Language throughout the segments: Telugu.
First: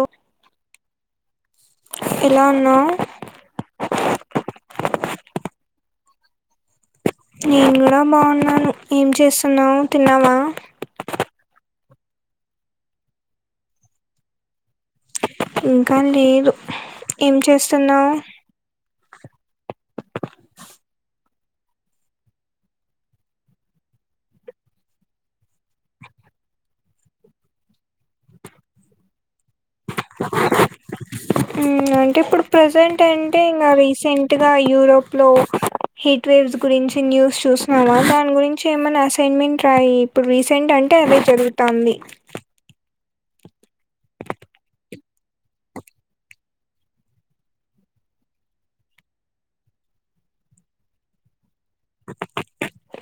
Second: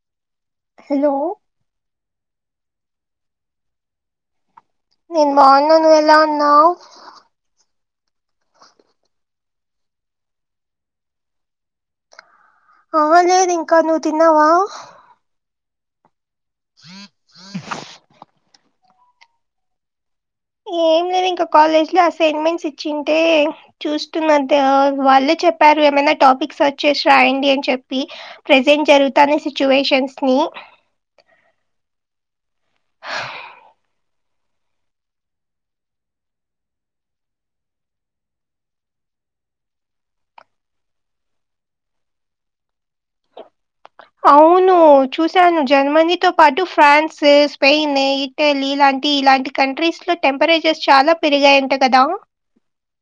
ఒ హెలో ఎలా వున్నావ్ నేన్ బావున్న నువ్వెలా ఉన్నావ్ నేన్ గూడా బావున్నాను ఏం చేస్తున్నావ్ తిన్నావా అవ్వలేదింకా నువ్ తిన్నావా ఇంకా లేదు ఏం చేస్తున్నావ్ ఏం లేదు ఇంక కాలేజ్ లో అసైన్మెంట్స్ ఇచ్చింటే చూస్తున్నదా వాళ్ళే చెప్పారు ఏమైనా టాపిక్ సర్చ్ చేసి రాయండి అని చెప్పి ప్రెజెంట్ జరుగుతనే సిచ్యువేషన్ ఉమ్ అంటే ఇప్పుడు ప్రెజెంట్ అంటే ఇంగా రీసెంట్ టుగా యూరోప్ లో హీట్ వేవ్స్ గురించి న్యూస్ చూసన్నామా దాని గురి చి ఏమన్నా అసైన్మెంట్ రాయి ఇప్పుడు రీసెంట్ అంటే అదే జరుగుతాంది అవును చూశాను జర్మనీతోపాటు ఫ్రాన్స్ స్పెయిన్ ఇటలీ ఇలాంటి కంట్రీస్ లో టెంపరేచర్స్ చాలా పెరిగాయంట కదా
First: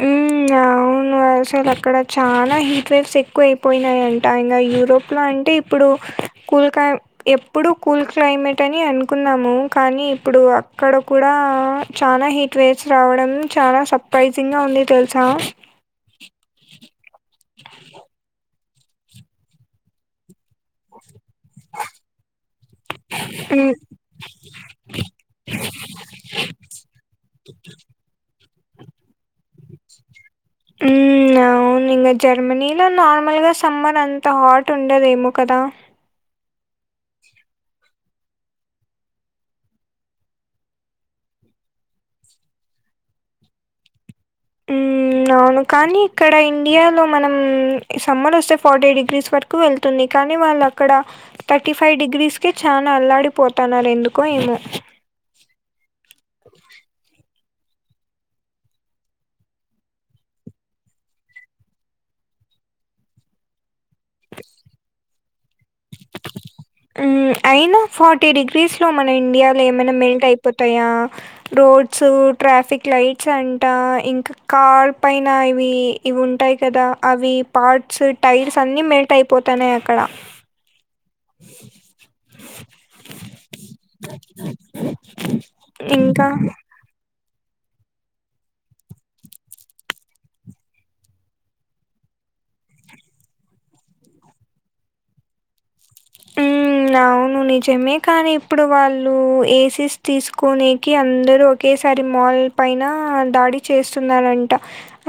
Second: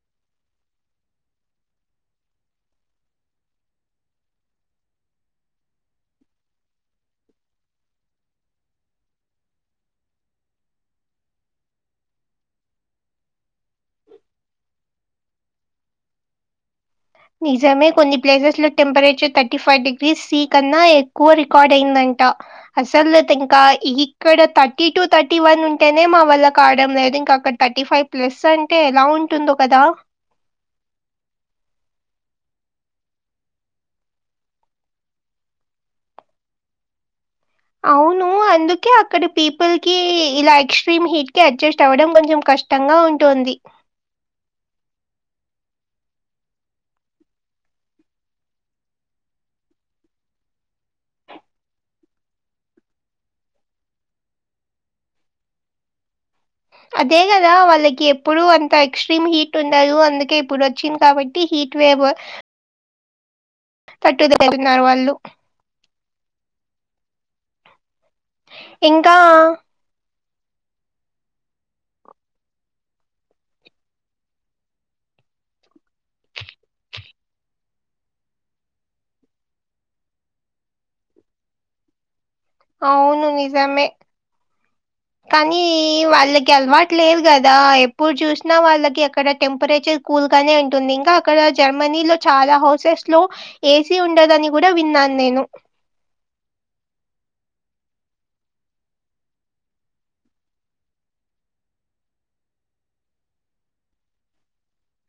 ఉమ్ యా అవును అసలు అక్కడ చాలా హీట్ వేవ్స్ ఎక్కువ అయిపోయినాయయంట ఇంగ యూరోప్ లో అంటే ఇప్పుడు కొలకత్తా ఎప్పుడు కూల్ క్లైమేట్ అని అనుకున్నాము కానీ ఇప్పుడు అక్కడ కూడా చాలా హీట్ వేవ్స్ రావడం చాలా సర్ప్రైజింగ్గా ఉంది తెలుసా నిజమే కొన్ని ప్లేసెస్ లో temperature thirty five degrees C కన్నా ఏక్కువ రికార్డ్ అయిందంట అసలు తింకా హ్మ్. ఈ ఇక్కడ థర్టీ టూ థర్టీ వన్ ఉంటేనే మా వల్ల కావడం లేదు ఇంకా అక్కడ థర్టీ ఫైవ్ ప్లస్ అన్ టే ఎలా ఉంటుందో కదా బ్లాంక్ అవునింగ జర్మనీలో నార్మల్గా సమ్మర్ అంత హాట్ ఉండదేమో కదా అవును అందుకే అక్కడ పీపుల్ కి ఇలా ఎక్స్ట్రీమ్ హీట్ కి అడ్జస్ట్ అవ్వడం కొంచెం కష్ ష్టంగా ఉంటుంది ఉమ్ అవును కానీ ఇక్కడ ఇండియాలో మనం సమ్మర్ వస్తే ఫార్టీ డిగ్రీస్ వరకు కు వెళ్తుంది కానీ వాళ్ళక్కడ థర్టీ ఫైవ్ డిగ్రీస్ కే చానా అల్లాడిపోతున్నారూ ఎందుకో ఏమో అదే కదా వాళ్ళకి ఎప్పుడు అంత ఎక్స్ట్రీమ్ హీట్ ఉండదు అందుకే ఇప్పుడు వచ్చింది కాబట్టి హిట్ వేవ్ బో తట్టుదగన్నారు వాళ్ళు హ్మ్ అయినా ఫార్టీ డిగ్రీస్లో మన ఇంకా ఇండియాలో ఏమైనా మెల్ట్ అయిపోతాయా రోడ్స్ ట్రాఫిక్ లైట్స్ అంట ఇంకా కార్ పైన ఇవి ఇవి ఉంటాయి కదా అవి పార్ట్స్ టైర్స్ అన్ని మెల్ట్ అయిపోతాన్నాయి అక్కడ [inaudible] అవును నిజమే కానీ ఇంకా వాళ్ళకి అలవాటు లేదు కదా ఎప్పుడు చూసినా వాళ్ళకి అక్కడ టెంపరేచర్ కూల్ గానే ఉంటుంది ఇంకా అక్కడ జర్మనీలో చాలా హౌసెస్ లో ఏసీ ఉండదని కూడా విన్నాను నేను ఉమ్ అవును నిజమే కానీ ఇప్పుడు వాళ్ళు ఏసీస్ తీసుకోని కి అందరు ఒకేసారి మాల్ పైన దాడి చేస్తున్నారంట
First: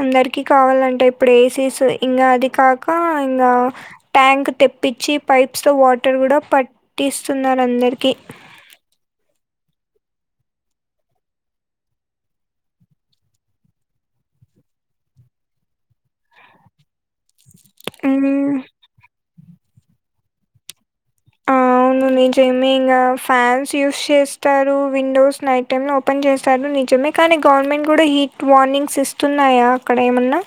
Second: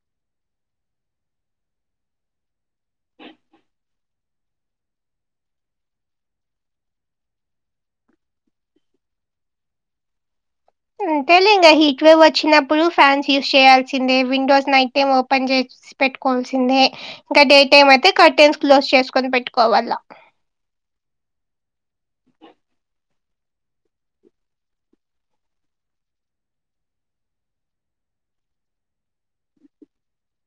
అందరికీ కావాలంటే ఇప్పుడు ఏసీస్ ఇంకా అది కాక ఇంకా ట్యాంక్ తెప్పించి పైప్స్ తో వాటర్ కూడా పట్టిస్తున్నారు అందరికి అంతేలే ఇంకా హీట్ వేవ్ వచ్చినప్పుడు ఫ్యాన్స్ యూజ్ చేయాల్సిందే విండోస్ నైట్ టైమ్ ఓపెన్ చేసి పెట్టుకోవాల్సిందే ఇంకా డే టైమ్ అయితే హ్మ్. కర్టెన్స్ క్లోజ్ చేసుకొని పెట్టుకోవాలా హమ్ నిజమే ఇగా ఫ్యాన్స్ యూస్ చేస్తారు windows night time open open చేస్తారు నిజమే కానీ గవర్నమెంట్ కూడా హీట్ వార్నింగ్స్ ఇస్తున్నాయా అక్కడ ఏమన్నా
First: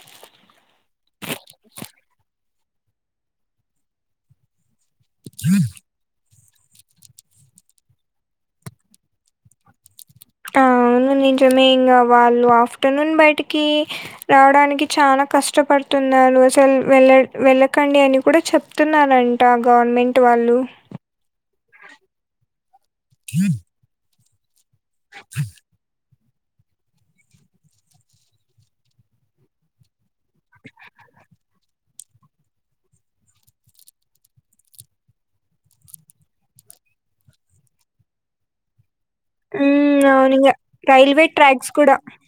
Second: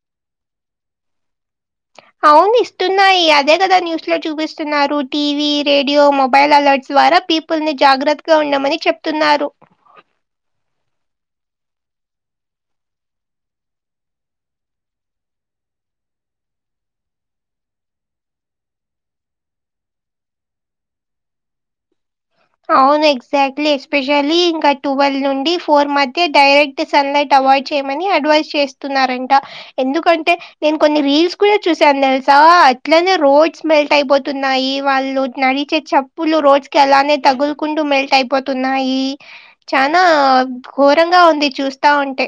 అవును ఇస్తున్నాయి అదే కదా న్యూస్ లో చూపిస్తున్నారు టీవీ రేడియో మొబైల్ బయల్ అలర్ట్స్ ద్వారా పీపుల్ ని జాగ్రత్తగా ఉండమని చెప్తున్నారు ఆ అవును నింజమే ఇంగ వాళ్ళు ఆఫ్టర్నూన్ బయటికి రావడానికి చాలా కష్టపడుతున్నారు అసలు వెళ్ళ వెళ్ళకండి అని కూడా చెప్ ప్తున్నారంట గవర్నమెంట్ వాళ్ళు అవును ఎగ్జాక్ట్లీ ఎస్పెషలీ ఇంకా ట్వెల్వ్ నుండి ఫోర్ మధ్ అయితే డైరెక్ట్ సన్ లైట్ అవాయిడ్ చేయమని అడ్వైజ్ చేస్తున్నారంట ఎందుకంటే నేను కొన్ని రీల్స్ కూడా చూసాను తెలుసా అట్లనే రోడ్స్ మెల్ట్ అయిపోతున్నాయి వాళ్ళు నడి ఇచ్చే చెప్పులు రోజు కలానే తగులుకుంటూ మెల్ట్ అయిపోతున్నాయి చనా హ్మ్. అవునింగ ఘోరంగా రైల్వే ఉంది ట్రాక్స్ చూస్తా కూడా ఉంటే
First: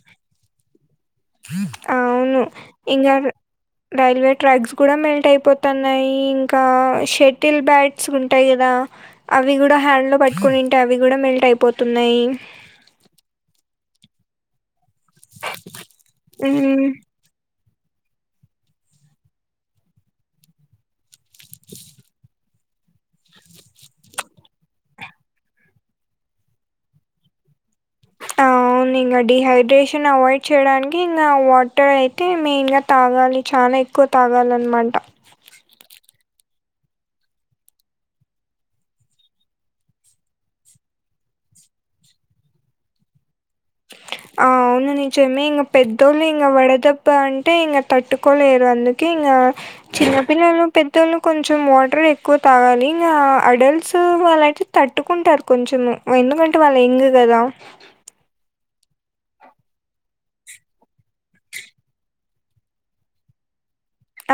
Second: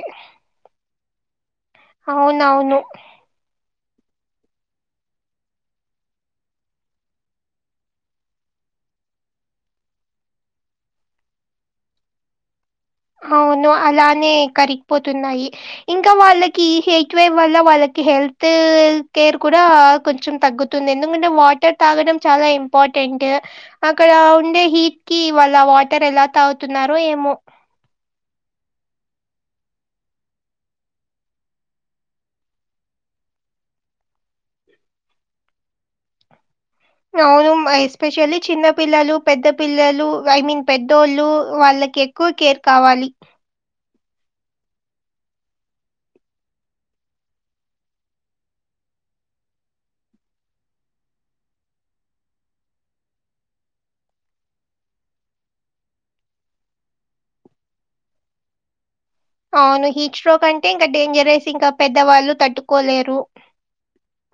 అవును అవునవును. ఇంగారు రైల్వే ట్రాక్స్ కూడా మెల్ట్ అయిపోతన్నాయి ఇంకా షటిల్ బ్యాట్స్ ఉంటాయి కదా అవి కూడా హ్యాండ్ లో పట్టుకొనింటే అవి కూడా మెల్ట్ అయిపోతున్నాయి అవును అలానే కరిగిపోతున్నాయి ఇంకా వాళ్ళకి హ్మ్. హే ట్వేవ్ వల్ల వాళ్ళకి హెల్త్ కేర్ కూడా కొంచెం తగ్గుతుంది ఎందుకంటే వాటర్ తాగడం చాలా ఇంపార్టెంట్ అక్కడ ఉండే హీట్ కి వాళ్ళ వాటర్ ఎలా తాగుతున్నారో ఏమో అవును ఇంగా డిహైడ్రేషన్ అవాయిడ్ చేయడానికి ఇంకా వాటర్ అయితే మెయిన్ గా తాగాలి చానా ఎక్కువ తాగాలన్నమాట అవును మా ఎస్పెషల్లీ చిన్న పిల్లలు పెద్ద పిల్లలు ఐ మీన్ పెద్దోళ్ళు వాళ్ళకి ఎక్కు కేర్ కావాలి ఆ అవును నిజమే ఇంగ పెద్దోళ్ళు ఇంగ వడదెబ్బ అంటే ఇంకా తట్టుకోలేరు అందుకే ఇంకా చిన్నపిల్లలు పెద్దోళ్ళు కొంచెం వాటర్ ఎక్కువ తాగాలి ఇంగా అడల్ట్స్ వాలాయితే తట్టుకుంటారు కొంచెం ఎందుకంటే వాళ్ళు ఎంగ్ కదా అవును హీట్ స్ట్రోక్ అంటే ఇంకా డేంజరేస్ ఇంకా పెద్దవాళ్ళు తట్టుకోలేరు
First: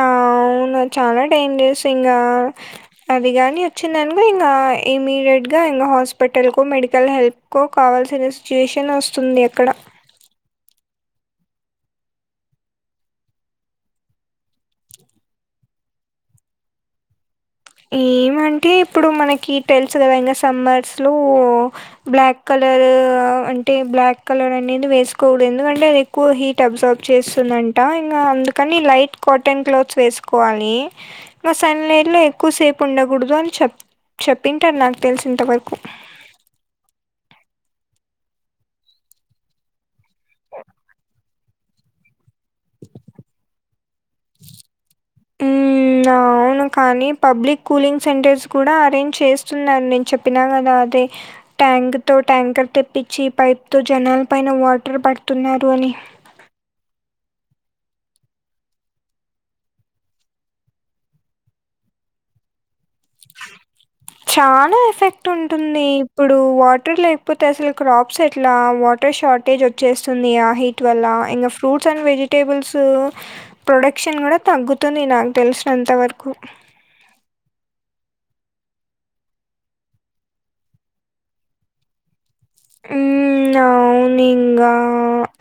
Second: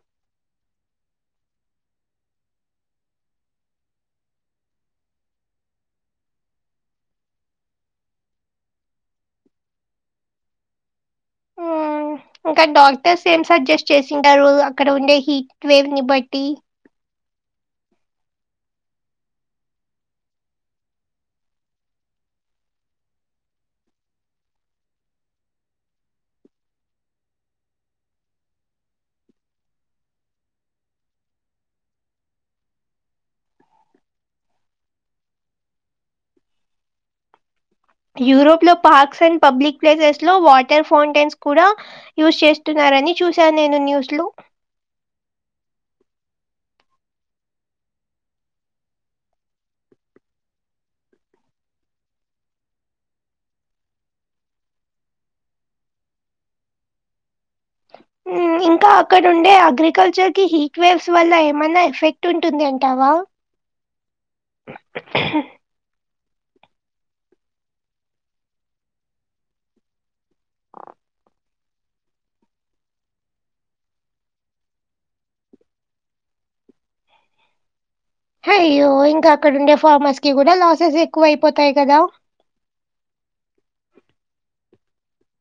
ఆ అవును చాలా డేంజరస్ ఇంగా అది కాని వచ్చిందనుకో ఇంగా ఇమీడియట్గా ఇంగా హాస్పటల్కో మెడికల్ హెల్ప్ కో కావాల్సిన సిచ్యువేషన్ వస్తుంది అక్కడ ఆ ఇంకా డాక్టర్స్ ఏం సజెస్ట్ చేసింటారు అక్కడ ఉండే హీట్ వేవ్ ని బట్టి ఏమంటే ఇప్పుడు మనకి టలుస వెంగా సమ్మర్స్లో బ్లాక్ కలర్ అంటే బ్లాక్ కలర్ అనేది వేసుకోకూడదు ఎందుకంటే అది ఎక్కువ హీట్ అబ్జార్బ్ చేస్తుందంట ఇంకా అందుకని లైట్ కాటన్ క్లాత్స్ వేసుకోవాలి ఇం సన్లైట్ లో ఎక్కువసేపు ఉండకూడదు అని చెప్ చెప్పింటారు నాకు తెలిసి ఇంతవరకు యూరోప్ లో పార్క్స్ అండ్ పబ్లిక్ ప్లేసెస్ లో వాటర్ ఫౌంటైన్స్ కూడా యూజ్ చేస్తున్నారని చూశాను నేను న్యూస్ లో మ్మ్ మ్మ్ అవును కానీ పబ్లిక్ కూలింగ్ సెంటర్స్ కూడా అరేంజ్ చేస్తున్నారు నేను చెప్ చెప్పిన కదా అది ట్యాంక్ తో ట్యాంకర్ తెప్పించి పైప్ తో జనాల పైన వాటర్ పడుతున్నారు అని మ్మ్ ఇంకా అక్కడ ఉండే అగ్రికల్చర్ కి హీక్వేవ్స్ వల్ల ఏమన్నా ఎఫెక్ట్ టుంటుంది అంటావా నే ఇప్పుడు వాటర్ లేకపోతే అసలు క్రాప్స్ ఎట్లా వాటర్ షార్టేజ్ వచ్చేస్తుంది ఆహి ట్వల్లా ఇంగ ఫ్రూట్స్ అండ్ వెజటేబుల్స్ ప్రొడక్షన్ కూడా తగ్గుతుంది నాకు తెలిసినంత వరకు అయ్యో ఇంకా అక్కడ ఉండే ఫార్మర్స్ కి కూడా లాసెస్ ఎక్కువ అయిపోతాయి కదా మ్మ్ అవును ఇంగ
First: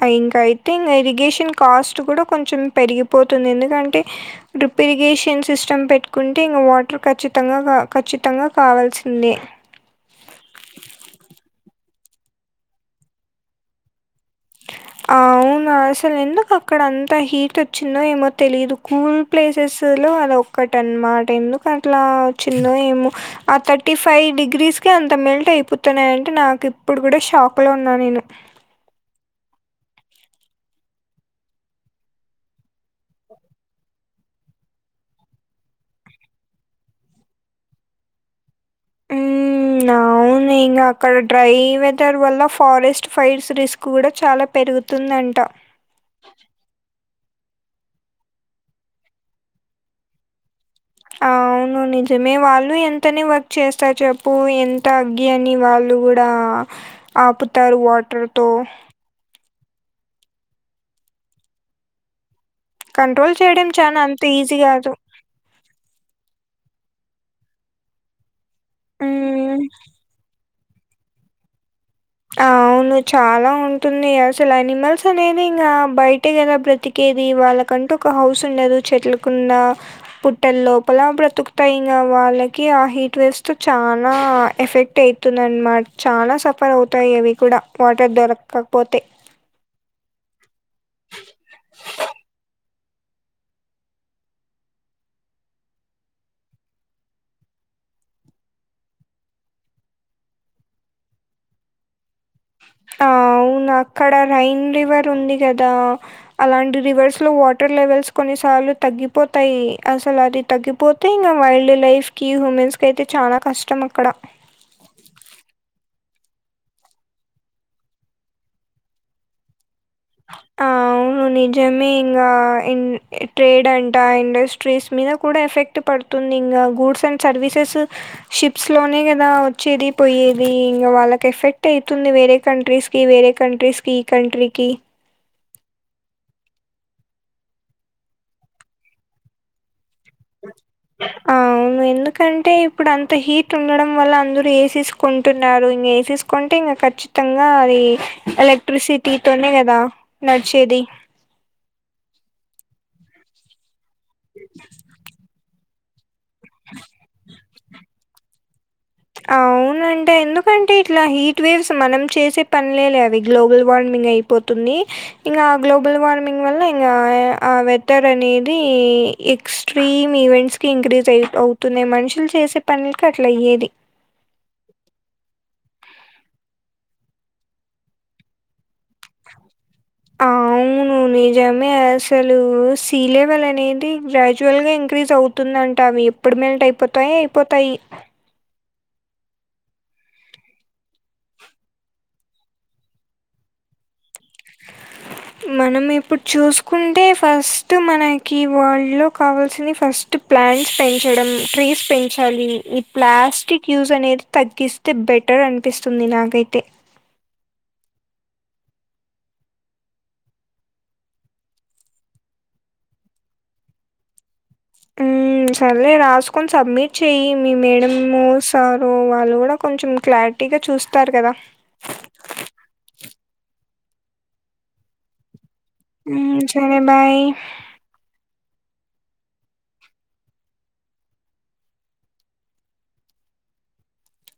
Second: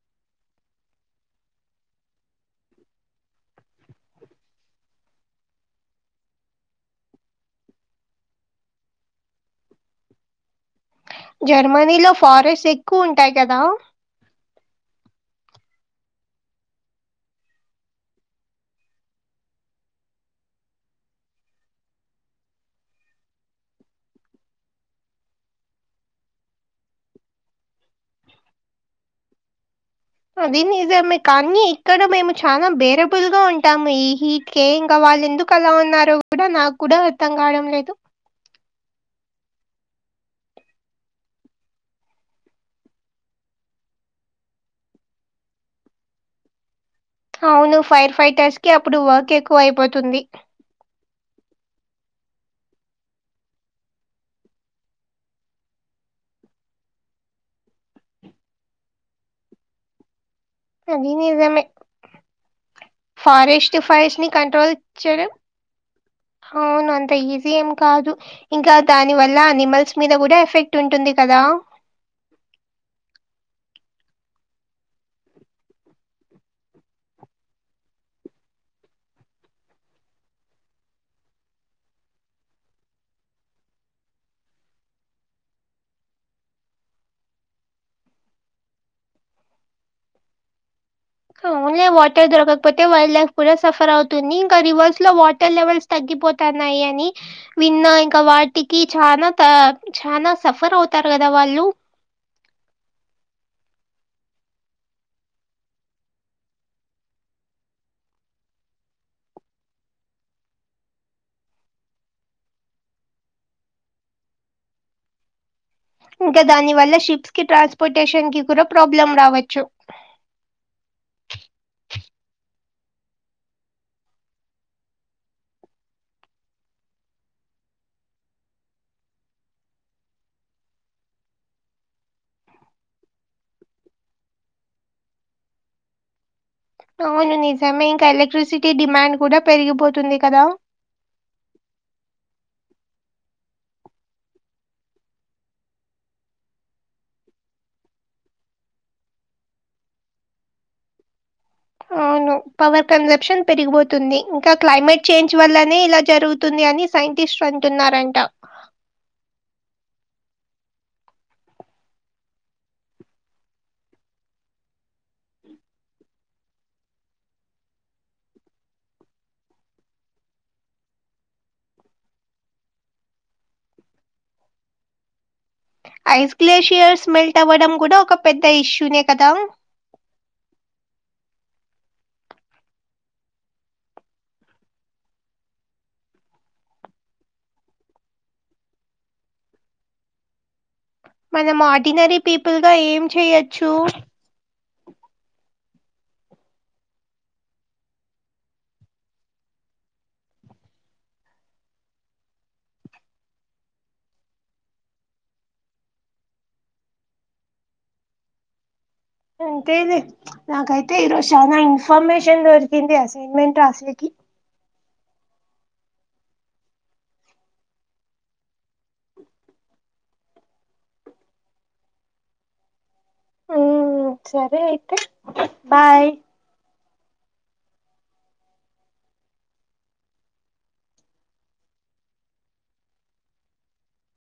ఆ ఇంకా అయితే ఇంగ ఇరిగేషన్ కాస్ట్ కూడా కొంచెం పెరిగిపోతుంది ఎందుకంటే డ్రిప్ ఇరిగేషన్ సిస్టమ్ పెట్టుకుంటే ఇంగ వాటర్ ఖచ్చితంగా ఖచ్చితంగా కావాల్సిందే జర్మనీలో ఫారెస్ట్ ఎక్కువ ఉంటాయి కదా అవునా అసలు ఎందుకు అక్కడ అంత హీట్ వచ్చిందో ఏమో తెలిదు కూల్ ప్లేసెస్లో అది ఒక్కట అనమాట ఎందుకు అట్ల వచిందో ఏమో ఆ థర్టీ ఫైవ్ డిగ్రీస్కె అంత మెల్ట్ అయిపోతున్నాయంటే నాకు ఇప్పుడు కూడా షాక్ లో ఉన్నా నేను అది నిజమే కానీ ఇక్కడ మేము చాలా బేరబుల్ గా ఉంటాము ఈ హి కే ఇంక వాళ్ళు ఎందుకు అలా ఉన్నారో కూడా నాకు కూడా అర్థం కావడం లేదు [unintelligible] హ్మ్. అవును ఇంగ అక్కడ డ్రై వెదర్ వల్ల ఫారెస్ట్ ఫైర్స్ రిస్క్ కూడా చాలా పెరుగుతుందంట అవును ఫైర్ ఫైటర్స్ కి అప్పుడు వర్క్ ఎక్కువ అయిపోతుంది [unintelligible] అవును నిజమే వాళ్ళు ఎంతనే వర్క్ చేస్తారు చెప్పు ఎంత అగ్గి అని వాళ్ళు కూడా ఆపుతారు వాటర్తో అది నిజమే కంట్రోల్ చేయడం ఫారెస్ట్ చానా అంత ఫైర్స్ని ఈజీ కంట్రోల్ గాదు. చెయ్యడం అవును అంత ఈజీ ఏం కాదు ఇంకా దాని వల్ల హ్మ్. అనిమల్స్ మీద కూడా ఎఫెక్ట్ ఉంటుంది కదా అవును చాలా ఉంటుంది అసలు అనిమల్స్ అనేవి ఇంగ బయటె కదా బ్రతి కేది వాళ్ళకంటూ ఒక హౌస్ ఉండదు చెట్లకున్న పుట్టల లోపల బ్రతుకుతయి ఇంగ వాళ్ళకి ఆ హీట్ వేవ్స్ తో చాలా ఎఫెక్ట్ అయి తుందనమాట చాలా సఫర్ అవుతాయి అవి కూడా వాటర్ దొరకపోతే ఆ ఓన్లీ వాటర్ దొరకకపోతే వైల్డ్ లైఫ్ కూడా సఫర్ అవుతుంది ఇంకా రివర్స్ లో వాటర్ లెవెల్స్ తగ్గిపోతన్నాయి అని విన్నా ఇంకా వాటికి చానా త చానా సఫర్ అవుతారు కదా వాళ్ళు [unintelligible] ఆ అవును అక్కడ రైన్ రివర్ ఉంది కదా అలాంటి రివర్స్ లో వాటర్ లెవెల్స్ కొన్నిసార్లు తగ్గిపోతాయి అసలు అది తగ్గిపోతే ఇంకా వైల్డ్ లైఫ్కి హ్యూమెన్స్కి అయితే చాలా కష్టం అక్కడ ఇంకా దాని వల్ల షిప్స్ కి ట్రాన్స్పోర్టేషన్ కి కూడా ప్రాబ్లం రావచ్చు అవును నిజమే ఇంగ ఇన్ ట్రేడ్ అంట ఇండస్ట్రీస్ మీద కూడా ఎఫెక్ట్ క్ట్ పడుతుంది ఇంగ గూడ్స్ అండ్ సర్వీసెస్ షిప్స్ లోనే కదా వచ్చేది పొయ్యేది ఇంగ వాళ్ళకి ఎఫెక్ట్ అయితుంది వేరే కంట్రీస్ కి వేరే కంట్రీస్కి కంట్రీకి అవును నిజమే ఇంకా ఎలక్ట్రిసిటీ డిమాండ్ కూడా పెరిగిపోతుంది కదా అవును ఎందుకంటే ఇప్పుడు అంత హీట్ ఉండడం వల్ల అందురు ఏసేసుకుంటున్నారు ఇంగ ఎసెస్ కుంటే ఇంకా ఖచ్చితంగా అది ఎలక్ట్రిసిటీతోనే కదా నడిచేది అవును పవర్ కన్జంప్షన్ పెరిగిపోతుంది ఇంకా క్లైమేట్ చేంజ్ వల్లనే ఇలా జరుగు తుంది అని సైంటిస్ట్ అంటున్నారంట అవున్ ను అంటే ఎందుకంటే ఇట్ల హీట్ వేవ్స్ మనం చేసే పనిలేలే అవి గ్లోబల్ వార్మింగ్ అయిపోతుంది ఇంగ ఆ గ్లోబల్ వార్మింగ్ వల్ల ఇంగ ఆ ఆ వెదర్ అనేది ఎక్స్ట్రీమ్ ఈవెంట్స్కి ఇంక్రీజ్ అయి అవుతుంది మనుషుల్ చేసే పనుల్ కి అట్లా అయ్యేది ఐస్ గ్లేషియర్స్ మెల్ట్ అవ్వడం కూడా ఒక పెద్ద ఇష్యూనే కదా అవును నిజమే అసలు సీ లెవెల్ అనేది గ్రాజవ్యల్ గా ఇంక్రీజ్ అవుతుందంటా అవి ఇప్పుడు మెల్ట్ అయిపోతాయ్ అయిపోతాయి మనం ఆడినరీ పీపుల్గా ఏం చెయచ్చు మనం ఇప్పుడు చూసుకుంటే ఫస్ట్ మనకి వాళ్లో కావాల్సింది ఫస్ ప్లాంట్స్ పెంచడం ట్రీస్ పెంచాలి ఈ ప్లాస్టిక్ యూజ్ అనేది తగ్గిస్ అయితే బెటర్ అనిపిస్తుంది నాకైతే అంతేలే నాకైతే ఈరోజు చానా ఇన్ఫర్మేషన్ దొరికింది అసైన్మెంట్ రాసెకి ఉ సార్లేే రాసుకొని సబ్మిట్ చెయి మీ మేడము సారు వాళ్ళు కూడా కొంచెం క్లా ట్గా చూస్తారు కదా ఉమ్ సరే అయితే బాయ్ హు చరే భాయ్